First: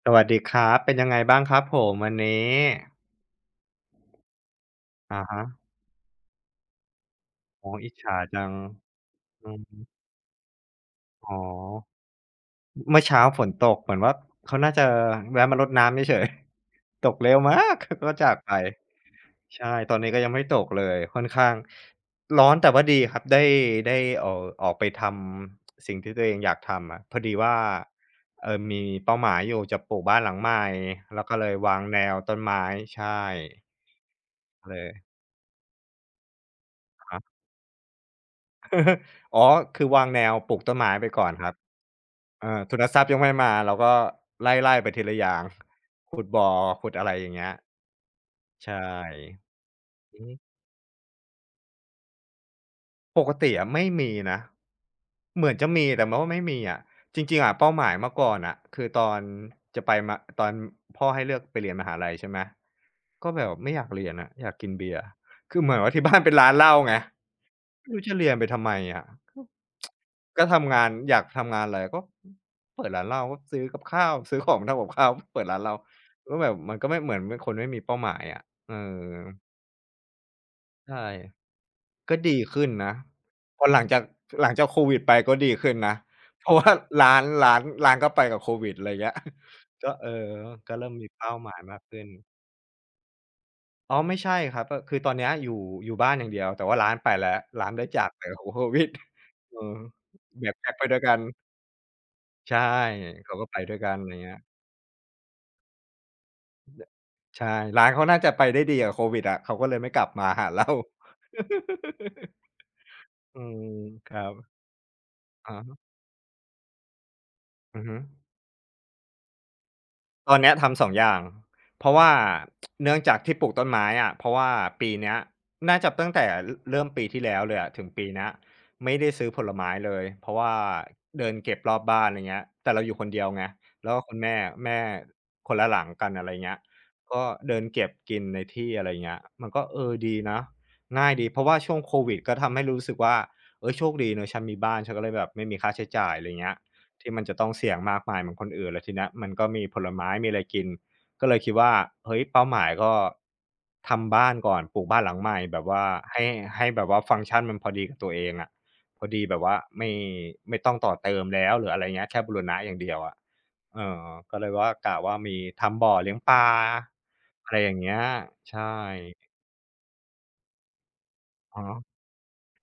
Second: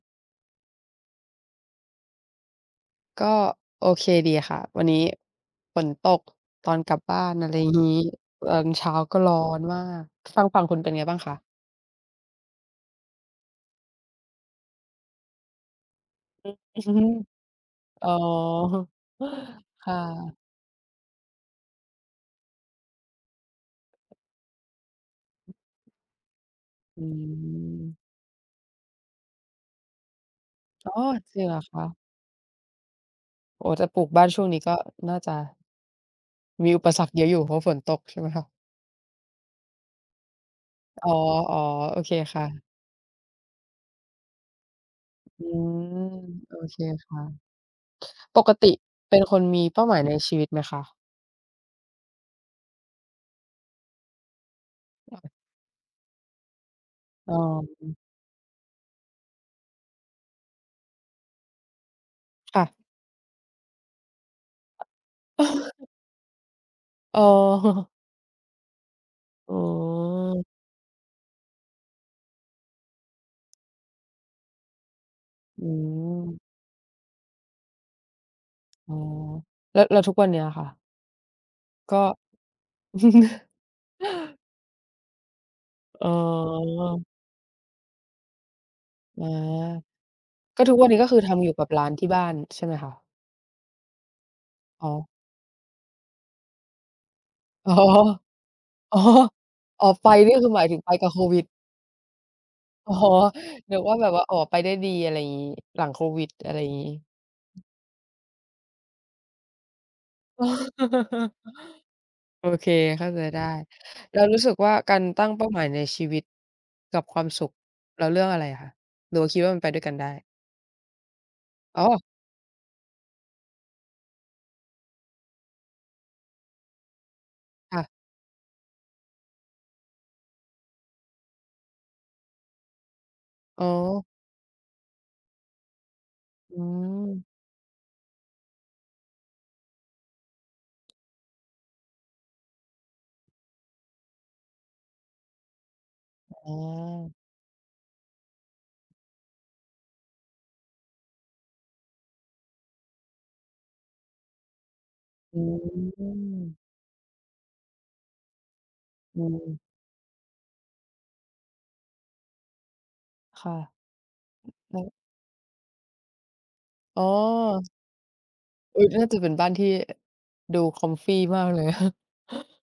สวัสดีครับ เป็นยังไงบ้างครับผมวันนี้? ก็โอเคดีค่ะ วันนี้อะฮะ ฝนตก ตอนกลับบ้าน อะไรอ๋อ งีอิจ้ ฉาจัตอง นเช้าก็ร้ออือนฮมาึ ก ทางฝั่งคุณเป็นไงบ้างอคะ? ๋อ ม เมื่อเช้าฝนตก เหมือนว่าเขาน่าจะแวะมารดน้ำเฉย อือ อือฮึ ๆ ตกเร็วมากแล้วกอ๋อ ็จากไป ใช่ คต่อนนี้ก็ยังะ ไม่ตกเลย ค่อนข้างร้อน แต่ว่าดีครับ ได้ ได้ออก ออกไปทำ สิ่งที่ตัวเองอยากทำออืะ พอดีว่า ม เอ่อ มีเป้าหมายอยู่ จะปลูกบ้านหลังใหม่ อ๋อ แล้วก็จริเลงเยหรอวคางะ? แนวต้นไม้ ใช่ โอ้โฮ จะปลูกบ้านช่วงนี้กเ็ลย น่าจะ มีอุปสอระรฮคเยะ อะอยู่ เพราะฝนตก ใช่ไหมคะ? อ๋อ คือวางแนวปลูกต้นไม้ไอป๋อ ก่อนครับ ๆ โอเคค่เออ ะ ทุนทรัพย์ยังไม่มา เราก็ไล่ ๆ ไปทีละอย่าอง ืม ขุดบ่อ โอเคขุดอะคไร่ะ อย่างเงี้ย ปกตใชิ่ เป็นคนมีเป้าหมายในอือชฮีึ วิตไหมคะ? ปกติอะไม่มีนะ อ้อ เหมือนจะมีแต่ว่าไม่มีอะ จรอ๋ิง ๆ อะเป้าหมาอ ยเมื่อก่อนอะคือตอนจะไปมา ตอนพ่อให้เลือกไปเรียนมหาลัยใช่ไหม ค่ะ ก็แบบไม่อยากเรียนอะ อยากกินเบียร์ คือเหมือนว่า ที่บ้าน เป็นร้านเหล้าไง อ๋ไมอ ่รู้จะเรียนไปทำไมอะ ก็ อ๋อ ก็ทำงาน อยากทำงานไรก็ ฮ เปิดร้านเหล้าก็ซื้อกับข้าว ซื้อของทำกับข้าว เปิดร้อานืเหล้า ม ก็แบบมันก็ไม่ เหมือนเป็นคนไม่มีเป้าหมายอะ เออ๋อ อ แล้ว แล้วทุกวันเนี้ยอะค่ะ ใช่ ก็ ก็ดีขึ้นนะ พอหลังจาก พ หลังจากโควิดไปก็ดีขึ้นนะ อ๋เพราะว่ารอ ้าน ร้าน ร้านก็ไปกับโควิด ไรเงี้ย อา ก็ เออ ก็กทุ็กเวริั่นมนี้มกี็คืเอป้ทาำอหยมูา่ยกับมารก้านขึ้ที่บ้น าน ใช่ไหมคะ? อ๋อ ไม่ใช่ครับ ก็อ๋คืออ ตอนนี้อยู่ อยู่บ้านอย่างเดียว แต่ว่าร้านไปแล้ว ร้อา๋นอ ได้จากไปพร้อม โควิด อ๋อ อือ อ๋อ ไฟ นี่เนคีื่อยหมแาพย็กถึงไปไปด้วยกับกัโคน วิด? ใช่ อ๋อ เขาก็ไปด้นึวยกกัว่าน แบไรบว่า เงอี๋้อ ย ไปได้ดี อะไรงี้ หลังโควิด อะไรแบงี้ บ ใช่ ร้านเขาน่าจะไปได้ดีกับโควิดอะ เขาก็เลยไม่กลับมาอห๋อ า เรา โอเค เข้าใจอไดื้ ม คแลร้ัวบ รู้สึกว่า การตั้งเป้อาาหมายฮะ ในชีวิตกับความสุข อือฮึ เราเลือกอะไรอะคะ หรือว่าคิดว่ามันไปด้วยกันได้? ตอนเนี้ยทำ 2 อย่าง อ๋เพราะวอ ่า เนื่องจากที่ปลูกต้นไม้อะ เพราะว่าปีเนี้ย น่าจะตั้งแต่เริ่มปีที่แล้วเลยอะค่ถะ ึงปีเนี้ย ไม่ได้ซื้อผลไม้เลย เพราะว่าเดินเก็บรอบบ้าน ไรเงี้ย แต่เราอยู่คนเดียวไง อ๋อ แล้วก็คุณแม่ แม่ คนละหลังกัน อะไรเงอี้ืย กม ็เดินเก็บกินในที่ อะไรเงี้ย มันก็ เออ ดีนะ ง่ายดี เพราะว่าช่วงโควิดก็ทำให้รู้สึกว่า "เอ๊ย โชคดีนะฉันมีบ้าน ฉันก็เลยแบบไม่มีค่าใช้จ่าย" ไรอ๋เงี้ย "ทีอ ่มันจะต้องเสี่ยงมากมายเหมือนคนอื่น" แล้วทีเนี้ยมันก็มีผลไม้ มีอะไรกิน ก็เลยคิดว่า เฮ้ย เป้าหมายก็ทำบ้านก่อน ปลูกบ้านหลังใหมอ่ แบบว่าให้ ืม ให้แบบว่าฟังก์ชันมันพอดีกับตัวเองอะ พออดืีแบบว่าม ไม่ ไม่ต้องต่อเติมแล้ว หรืออะไรเงี้ย แค่บูรณะอย่างเดียวอะ ค่ะ เออ ก็เลยว่า ใชก่ ะว่ามีทำบ่อเลี้ยงปลา อ๋อะไรอ อย่างเงี้ย ใชอุ๊ย น่า่ จะเป็นบ้านที่ดู comfy มากอเลือย ฮึ